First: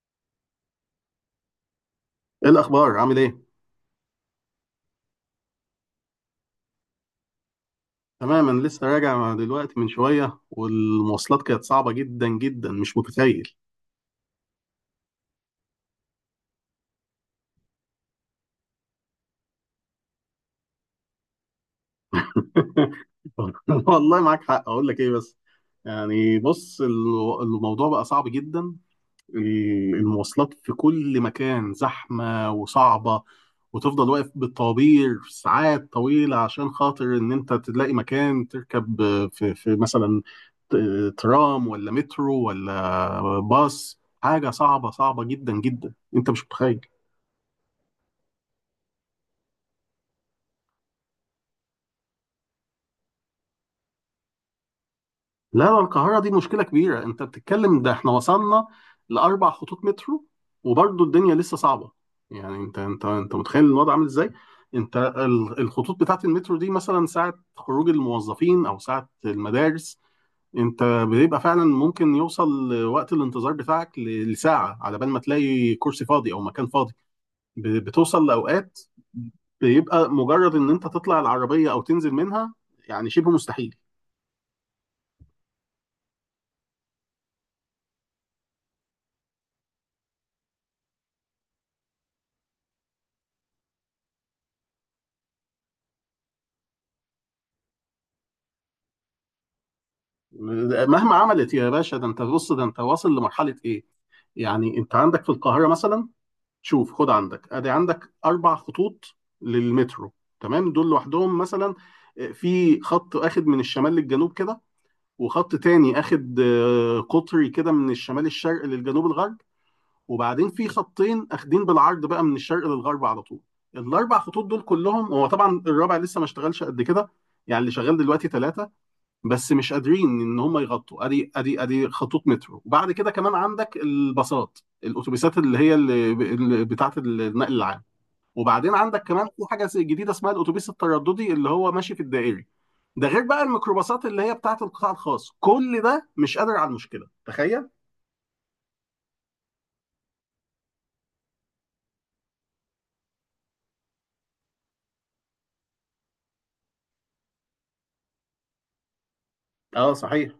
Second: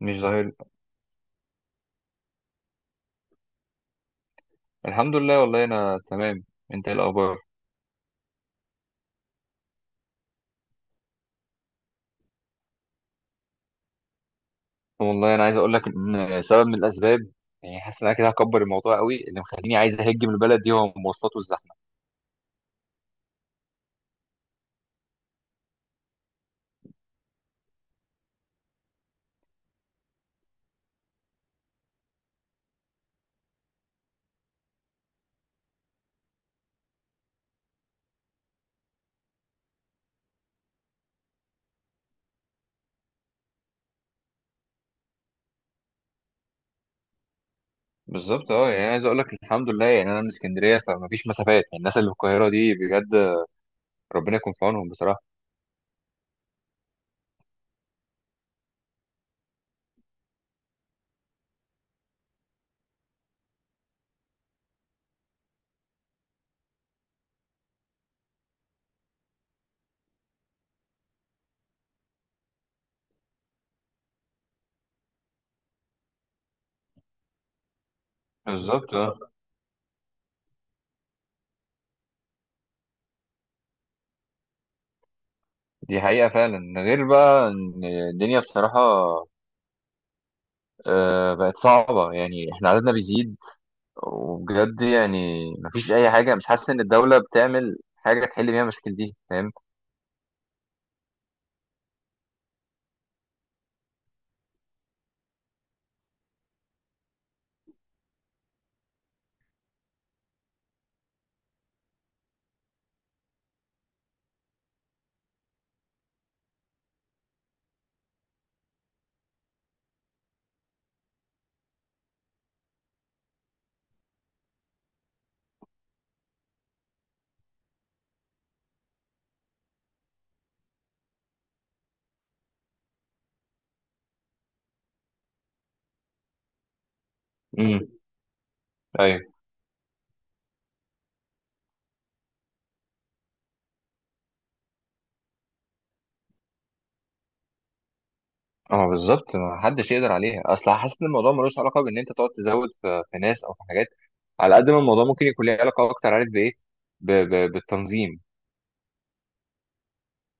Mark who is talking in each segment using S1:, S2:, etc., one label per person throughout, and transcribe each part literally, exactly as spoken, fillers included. S1: مش ظاهر.
S2: ايه الاخبار، عامل ايه؟
S1: الحمد لله، والله انا تمام. انت ايه الاخبار؟
S2: تمام، انا لسه راجع دلوقتي من شويه، والمواصلات كانت صعبه جدا جدا، مش متخيل.
S1: والله انا عايز اقول لك ان سبب من الاسباب، يعني حاسس ان انا كده هكبر الموضوع قوي، اللي مخليني عايز اهج من البلد دي هو المواصلات والزحمه.
S2: والله معاك حق. اقول لك ايه بس، يعني بص، الو- الموضوع بقى صعب جدا. ال- المواصلات في كل مكان زحمة وصعبة، وتفضل واقف بالطوابير ساعات طويلة عشان خاطر إن أنت تلاقي مكان تركب في, في مثلا ت- ترام ولا مترو ولا باص. حاجة صعبة صعبة جدا جدا، أنت مش متخيل.
S1: بالظبط اه. يعني عايز اقول لك الحمد لله، يعني انا من اسكندريه فمفيش مسافات، يعني الناس اللي في القاهره دي بجد ربنا يكون في عونهم بصراحه.
S2: لا، لا، القاهرة دي مشكلة كبيرة. انت بتتكلم، ده احنا وصلنا لأربع خطوط مترو، وبرضه الدنيا لسه صعبة. يعني انت انت انت متخيل الوضع عامل ازاي؟ انت ال- الخطوط بتاعت المترو دي مثلا ساعة خروج الموظفين او ساعة المدارس، انت بيبقى فعلا ممكن يوصل وقت الانتظار بتاعك ل- لساعة على بال ما تلاقي كرسي فاضي او مكان فاضي. ب- بتوصل لأوقات
S1: بالظبط اه.
S2: بيبقى مجرد ان انت تطلع العربية او تنزل منها يعني شبه مستحيل.
S1: دي حقيقه فعلا، غير بقى ان الدنيا بصراحه، آه، بقت صعبه، يعني احنا عددنا بيزيد، وبجد يعني مفيش اي حاجه، مش حاسس ان الدوله بتعمل حاجه تحل بيها المشاكل دي، فاهم.
S2: مهما عملت يا باشا، ده انت بص، ده انت واصل لمرحله ايه. يعني انت عندك في القاهره مثلا، شوف، خد عندك، ادي عندك اربع خطوط للمترو. تمام، دول لوحدهم مثلا. اه، في خط اخد من الشمال للجنوب كده، وخط تاني اخد آه، قطري كده، من الشمال الشرق للجنوب الغرب. وبعدين في خطين اخدين بالعرض بقى من الشرق للغرب على طول. الاربع خطوط دول كلهم، هو طبعا الرابع لسه ما اشتغلش قد كده، يعني اللي شغال دلوقتي ثلاثه، بس مش قادرين ان هم يغطوا ادي ادي ادي خطوط مترو. وبعد كده كمان عندك الباصات الاتوبيسات اللي هي اللي اللي بتاعه النقل العام.
S1: امم.
S2: وبعدين عندك
S1: ايوه.
S2: كمان في حاجه جديده اسمها الاتوبيس الترددي اللي هو ماشي في الدائري. ده غير بقى الميكروباصات اللي هي بتاعه القطاع الخاص. كل ده مش قادر على المشكله، تخيل.
S1: اه، بالظبط. ما حدش يقدر عليها، اصل حاسس ان الموضوع ملوش علاقه بان انت تقعد تزود في, في ناس او في حاجات. على قد ما الموضوع ممكن يكون ليه علاقه اكتر، عارف بايه؟ ب... ب... بالتنظيم
S2: اه صحيح.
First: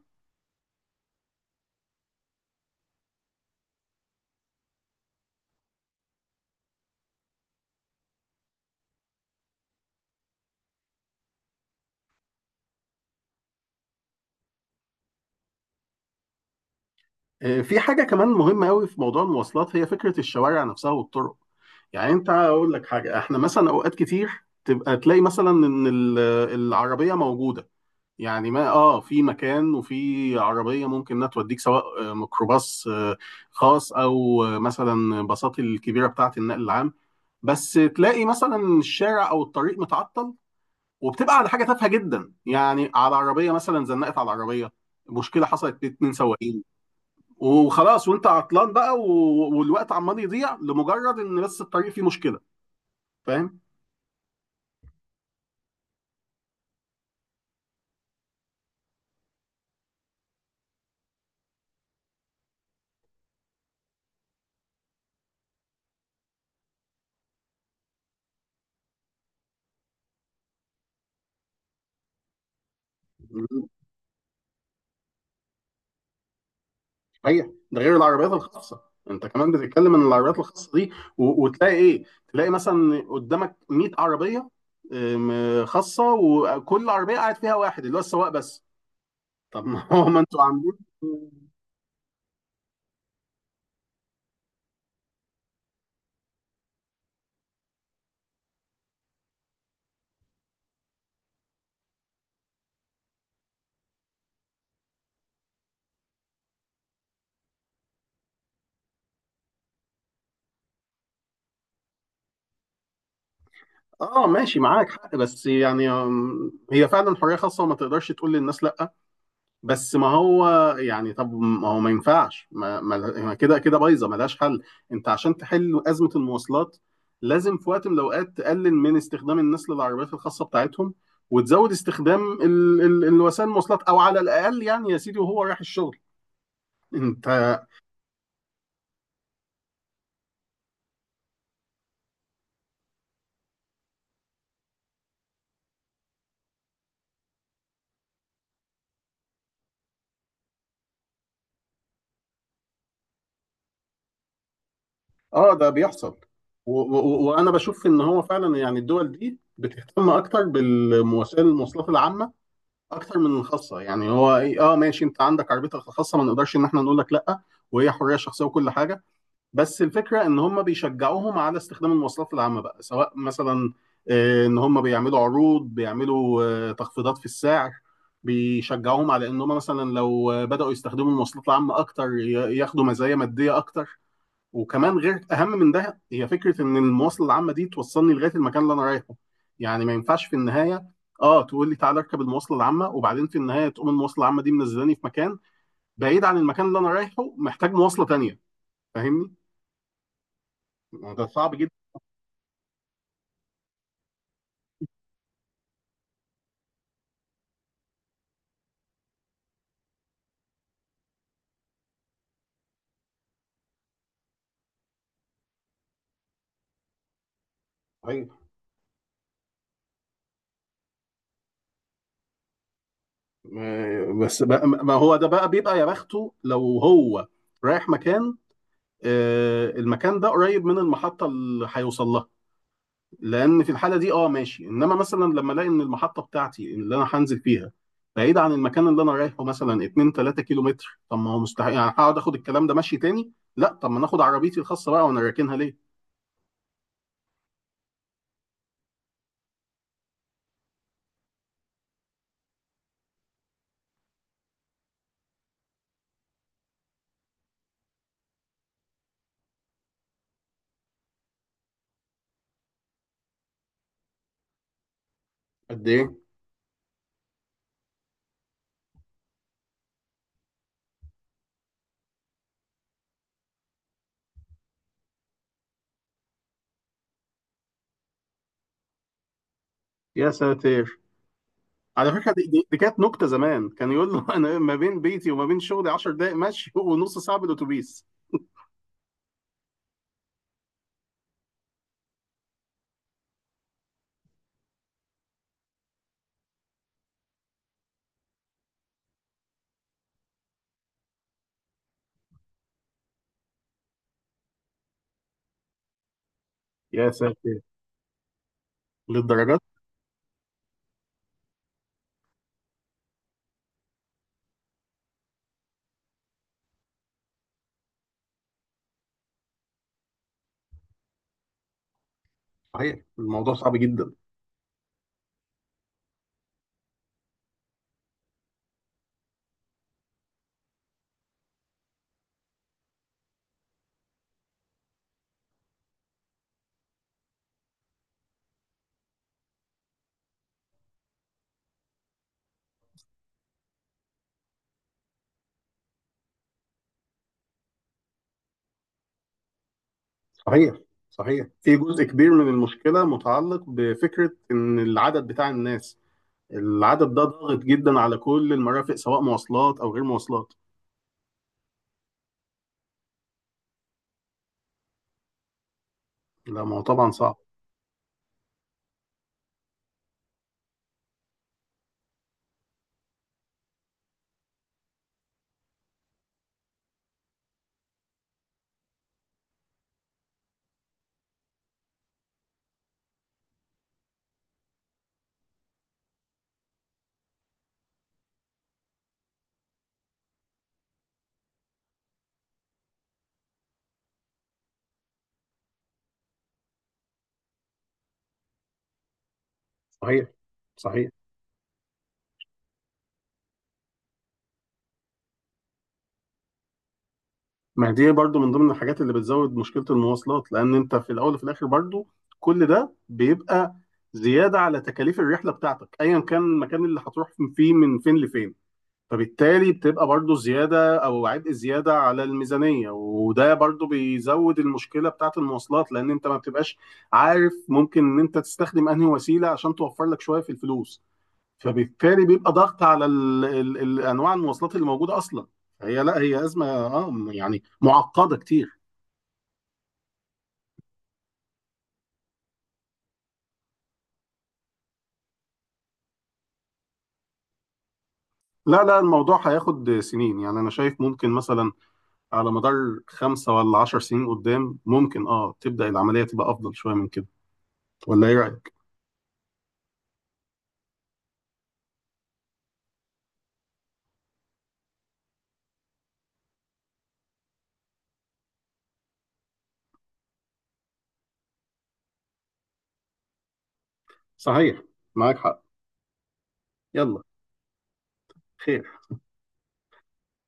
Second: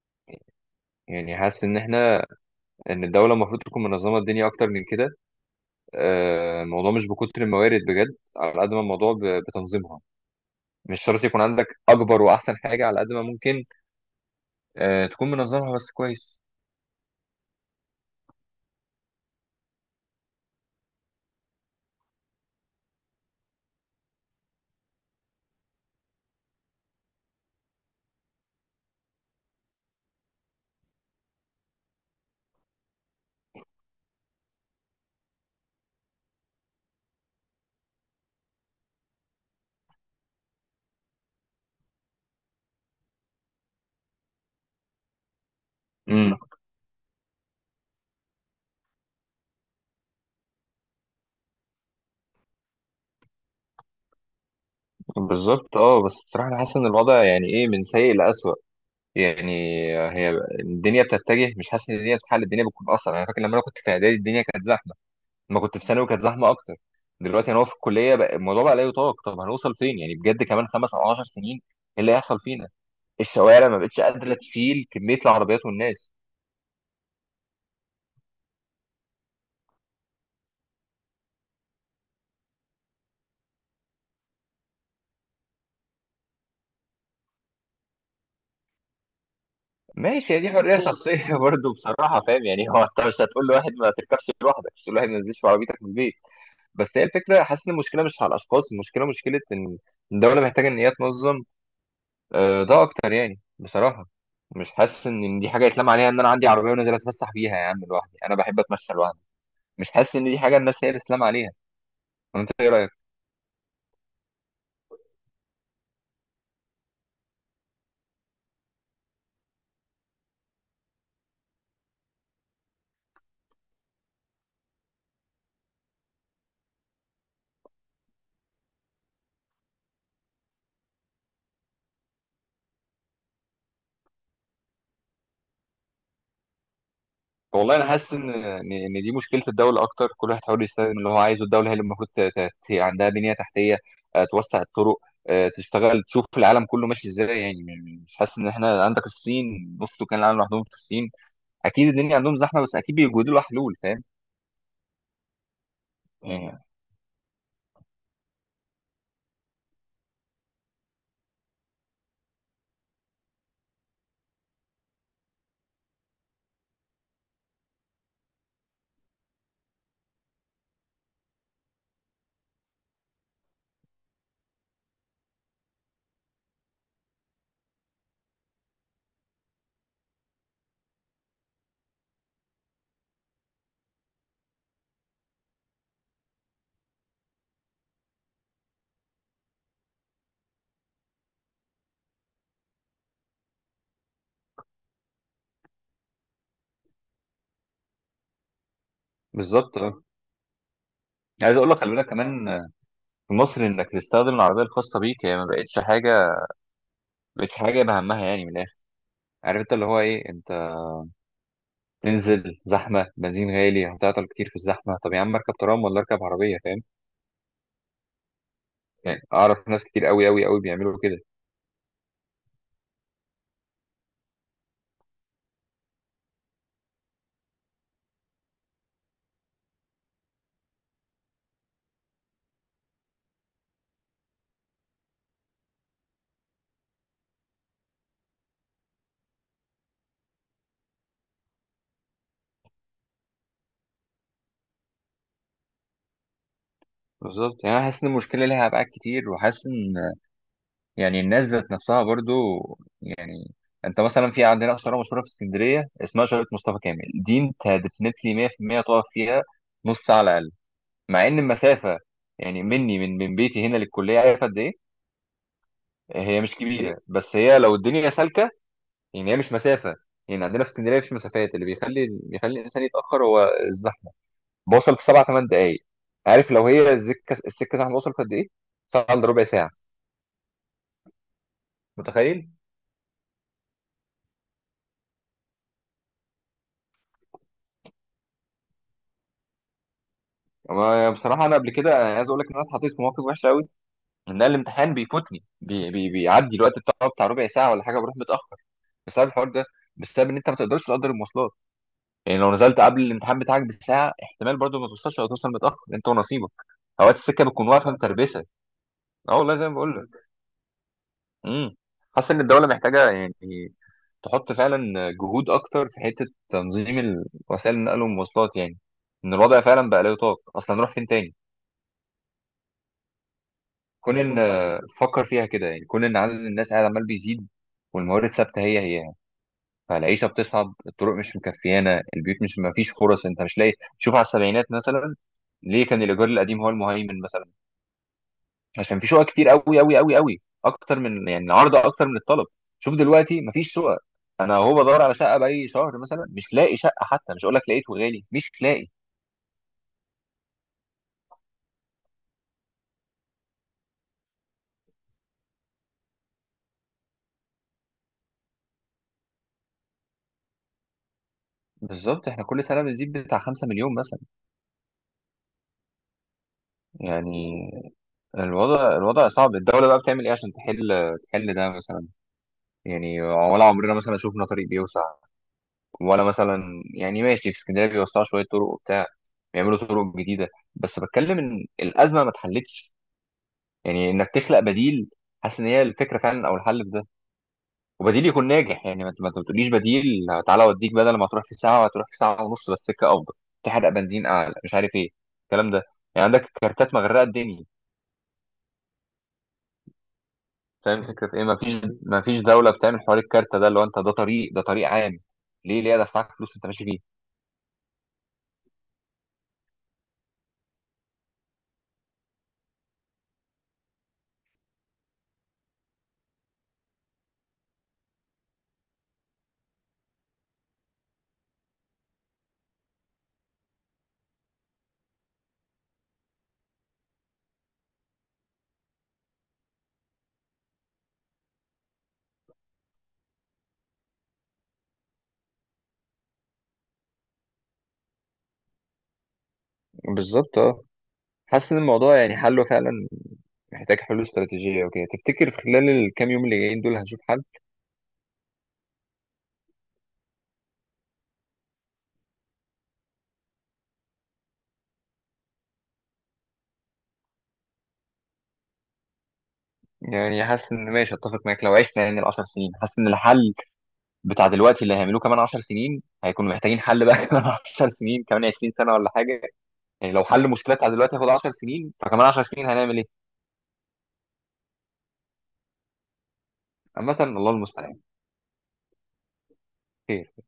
S1: يعني حاسس ان احنا ان الدوله المفروض تكون منظمه الدنيا اكتر من كده. آه، الموضوع مش بكتر الموارد بجد، على قد ما الموضوع ب... بتنظيمها. مش شرط يكون عندك اكبر واحسن حاجه، على قد ما ممكن آه، تكون منظمها بس كويس.
S2: آه، في حاجه كمان مهمه قوي في موضوع المواصلات، هي فكره الشوارع نفسها والطرق. يعني انت اقول لك حاجه، احنا مثلا اوقات كتير تبقى تلاقي مثلا ان ال- العربيه موجوده، يعني ما اه في مكان وفي عربيه ممكن انها توديك، سواء آه، ميكروباص، آه، خاص، او آه، مثلا باصات الكبيره بتاعه النقل العام، بس تلاقي مثلا الشارع او الطريق متعطل وبتبقى على حاجه تافهه جدا، يعني على عربيه مثلا زنقت على العربيه، مشكله حصلت بين اتنين
S1: مم.
S2: سواقين وخلاص، وانت عطلان بقى و- والوقت عمال يضيع لمجرد ان بس الطريق فيه مشكله، فاهم.
S1: بالظبط اه، بس بصراحة أنا حاسس إن الوضع يعني إيه، من سيء لأسوأ. يعني هي الدنيا بتتجه، مش حاسس إن الدنيا بتتحل، الدنيا بتكون أصعب. أنا فاكر لما أنا كنت في إعدادي الدنيا كانت زحمة، لما كنت في ثانوي كانت زحمة أكتر، دلوقتي أنا هو في الكلية بقى الموضوع بقى لا يطاق. طب هنوصل فين يعني بجد كمان خمس أو عشر سنين؟ إيه اللي هيحصل فينا؟ الشوارع ما بقتش قادرة تشيل كمية العربيات والناس.
S2: صحيح، ده غير العربيات الخاصه. انت كمان بتتكلم ان العربيات الخاصه دي، و... وتلاقي ايه، تلاقي مثلا قدامك ميت عربيه ام، خاصه، وكل عربيه قاعد فيها واحد اللي هو السواق بس. طب ما هو ما
S1: ماشي، هي
S2: انتوا
S1: دي
S2: عاملين.
S1: حرية شخصية برضه بصراحة فاهم، يعني هو أنت مش هتقول لواحد ما تركبش لوحدك، مش هتقول لواحد ما تنزلش في عربيتك من البيت. بس هي الفكره حاسس ان المشكله مش على الاشخاص، المشكله مشكله ان الدوله محتاجه ان هي تنظم آه، ده اكتر يعني بصراحه. مش حاسس ان دي حاجه يتلام عليها ان انا عندي عربيه ونازل اتفسح بيها يا عم لوحدي، انا بحب اتمشى لوحدي. مش حاسس ان دي حاجه الناس هي اللي تتلام عليها. انت ايه رايك؟
S2: اه ماشي، معاك حق، بس يعني ام، هي فعلا حريه خاصه، وما تقدرش تقول للناس لا. بس ما هو، يعني طب ما هو ما ينفعش، ما, ما ما كده كده بايظه ملهاش حل. انت عشان تحل ازمه المواصلات، لازم في وقت من الاوقات تقلل من استخدام الناس للعربيات الخاصه بتاعتهم، وتزود استخدام ال ال الوسائل المواصلات، او على الاقل يعني يا سيدي وهو رايح الشغل، انت.
S1: والله انا حاسس ان ان إن دي مشكله الدوله اكتر. كل واحد حاول يستخدم اللي هو عايزه، الدوله هي اللي المفروض ت- ت- ت- عندها بنيه تحتيه، آه، توسع الطرق، آه، تشتغل تشوف العالم كله ماشي ازاي. يعني م- مش حاسس ان احنا عندك الصين نص سكان العالم لوحدهم في الصين، اكيد الدنيا عندهم زحمه بس اكيد بيوجدوا لها حلول، فاهم
S2: اه ده بيحصل.
S1: يعني.
S2: و- و- وانا بشوف ان هو فعلا يعني الدول دي بتهتم اكتر بالوسائل المواصلات العامه اكتر من الخاصه. يعني هو إيه- اه ماشي، انت عندك عربيتك الخاصه، ما نقدرش ان احنا نقول لك لا، وهي حريه شخصيه وكل حاجه. بس الفكره ان هم بيشجعوهم على استخدام المواصلات العامه بقى، سواء مثلا آه، ان هم بيعملوا عروض، بيعملوا آه، تخفيضات في السعر، بيشجعوهم على ان هم مثلا لو بداوا يستخدموا المواصلات العامه اكتر ي- ياخدوا مزايا ماديه اكتر. وكمان غير، اهم من ده، هي فكره ان المواصله العامه دي توصلني لغايه المكان اللي انا رايحه. يعني ما ينفعش في النهايه اه تقول لي تعالى اركب المواصله العامه، وبعدين في النهايه تقوم المواصله العامه دي منزلاني في مكان بعيد عن المكان اللي انا رايحه، محتاج مواصله تانية، فاهمني.
S1: بالظبط اه.
S2: ده صعب
S1: عايز
S2: جدا.
S1: اقول لك خلي بالك كمان، آه، في مصر انك تستخدم العربيه الخاصه بيك هي ما بقتش حاجه، ما بقتش حاجه بهمها يعني من الاخر، عارف انت اللي هو ايه، انت تنزل زحمه، بنزين غالي، هتعطل كتير في الزحمه، طب يا عم اركب ترام ولا اركب عربيه، فاهم
S2: صحيح.
S1: يعني. اعرف ناس كتير قوي قوي قوي بيعملوا كده.
S2: م- بس بقى، ما هو ده بقى بيبقى يا بخته لو هو رايح مكان، آه، المكان ده قريب من المحطه اللي هيوصل لها، لان في الحاله دي اه ماشي. انما مثلا لما الاقي ان المحطه بتاعتي اللي انا هنزل فيها بعيده عن المكان اللي انا رايحه مثلا اتنين ثلاث كيلو متر، طب ما هو مستحيل، يعني هقعد اخد الكلام ده ماشي تاني، لا طب ما ناخد عربيتي الخاصه بقى، وانا راكنها ليه.
S1: بالظبط. يعني انا حاسس ان المشكله ليها ابعاد كتير، وحاسس ان يعني الناس ذات نفسها برضو. يعني انت مثلا في عندنا شارع مشهوره في اسكندريه اسمها شارع مصطفى كامل، دي انت ديفنتلي مئة في المية تقف فيها نص ساعه على الاقل، مع ان المسافه يعني مني، من من بيتي هنا للكليه، عارف قد ايه؟
S2: قد ايه.
S1: هي مش كبيره، بس هي لو الدنيا سالكه يعني هي مش مسافه. يعني عندنا في اسكندريه مفيش مسافات، اللي بيخلي بيخلي الانسان يتاخر هو الزحمه، بوصل في سبع ثمان دقائق. عارف لو هي السكه السكه زحمه وصلت قد ايه؟ ساعه الا ربع ساعه.
S2: يا ساتر. على فكره، دي,
S1: متخيل؟
S2: دي, دي كانت نكته زمان، كان يقول له انا ما بين بيتي وما بين شغلي عشر دقائق مشي ونص ساعه بالاتوبيس.
S1: أنا بصراحة أنا قبل كده أنا عايز أقول لك إن أنا اتحطيت في موقف وحش أوي، إن أنا الامتحان بيفوتني، بي بي بيعدي الوقت بتاعه بتاع ربع ساعة ولا حاجة، بروح متأخر بسبب الحوار ده، بسبب إن أنت ما تقدرش تقدر المواصلات. يعني لو نزلت قبل الامتحان بتاعك بساعة احتمال برضه ما توصلش أو توصل متأخر أنت ونصيبك.
S2: يا
S1: أوقات السكة
S2: ساتر،
S1: بتكون واقفة متربسة. أه والله
S2: للدرجات.
S1: زي ما بقول لك. امم. حاسس إن الدولة محتاجة يعني تحط فعلا جهود أكتر في حتة تنظيم ال- وسائل النقل والمواصلات، يعني إن الوضع فعلا بقى لا يطاق، أصلا نروح فين تاني؟
S2: صحيح، الموضوع صعب جدا.
S1: كون ان فكر فيها كده يعني، كون ان عدد الناس قاعد عمال بيزيد والموارد ثابته هي هي، فالعيشه بتصعب، الطرق مش مكفيانه، البيوت مش ما فيش فرص، انت مش لاقي. شوف على السبعينات مثلا ليه كان الايجار القديم هو المهيمن مثلا، عشان في شقق كتير قوي قوي قوي قوي اكتر من يعني العرض اكتر من الطلب. شوف دلوقتي ما فيش شقق، انا هو بدور على شقه باي شهر مثلا مش لاقي شقه، حتى مش هقول لك لقيت وغالي، مش لاقي.
S2: صحيح، صحيح، في جزء كبير من المشكله متعلق بفكره ان العدد بتاع الناس، العدد ده ضاغط جدا على كل المرافق، سواء مواصلات او غير مواصلات.
S1: بالظبط. احنا كل سنه بنزيد بتاع 5 مليون مثلا،
S2: لا ما هو طبعا صعب.
S1: يعني الوضع الوضع صعب، الدولة بقى بتعمل ايه عشان تحل تحل ده مثلا، يعني ولا عمرنا مثلا شفنا طريق بيوسع، ولا مثلا يعني ماشي في اسكندرية بيوسعوا شوية طرق وبتاع، بيعملوا طرق جديدة، بس بتكلم ان الأزمة ما اتحلتش. يعني انك تخلق بديل، حاسس ان هي الفكرة فعلا او الحل في ده، وبديل يكون ناجح. يعني ما ما تقوليش بديل تعالى اوديك بدل ما تروح في ساعة هتروح في ساعة ونص بس سكة افضل، تحرق بنزين اعلى، مش عارف ايه الكلام ده. يعني عندك كارتات مغرقة الدنيا،
S2: صحيح،
S1: فاهم
S2: صحيح.
S1: فكرة ايه؟ مفيش، مفيش دولة بتعمل حوار الكارتة ده اللي هو انت ده طريق، ده طريق عام، ليه ليه ادفعك فلوس انت ماشي فيه.
S2: ما دي برضو من ضمن الحاجات اللي بتزود مشكلة المواصلات، لان انت في الاول وفي الاخر برضو كل ده بيبقى زيادة على تكاليف الرحلة بتاعتك ايا كان المكان اللي هتروح فيه من فين لفين، فبالتالي بتبقى برضو زيادة او عبء زيادة على الميزانية. وده برضو بيزود المشكلة بتاعت المواصلات، لان انت ما بتبقاش عارف ممكن ان انت تستخدم انهي وسيلة عشان توفر لك شوية في الفلوس، فبالتالي بيبقى ضغط على ال ال ال انواع المواصلات اللي موجوده اصلا. هي، لا، هي ازمه، اه م- يعني معقده كتير.
S1: بالظبط اه. حاسس ان الموضوع يعني حله فعلا محتاج حلول استراتيجية وكده. تفتكر في خلال الكام يوم اللي جايين دول هنشوف حل؟
S2: لا، لا، الموضوع هياخد سنين، يعني انا شايف ممكن مثلا على مدار خمسة ولا عشر سنين قدام ممكن اه تبدا العمليه تبقى افضل شويه من كده، ولا ايه رايك؟
S1: يعني حاسس ان ماشي اتفق معاك لو عشنا يعني ال 10 سنين، حاسس ان الحل بتاع دلوقتي اللي هيعملوه كمان 10 سنين هيكونوا محتاجين حل بقى كمان 10 سنين، كمان 20 سنة ولا حاجة. يعني لو حل المشكلة بتاع دلوقتي هياخد 10 سنين، فكمان 10 سنين هنعمل ايه؟
S2: صحيح، معاك حق.
S1: عامة
S2: يلا.
S1: الله المستعان.
S2: خير.
S1: خير.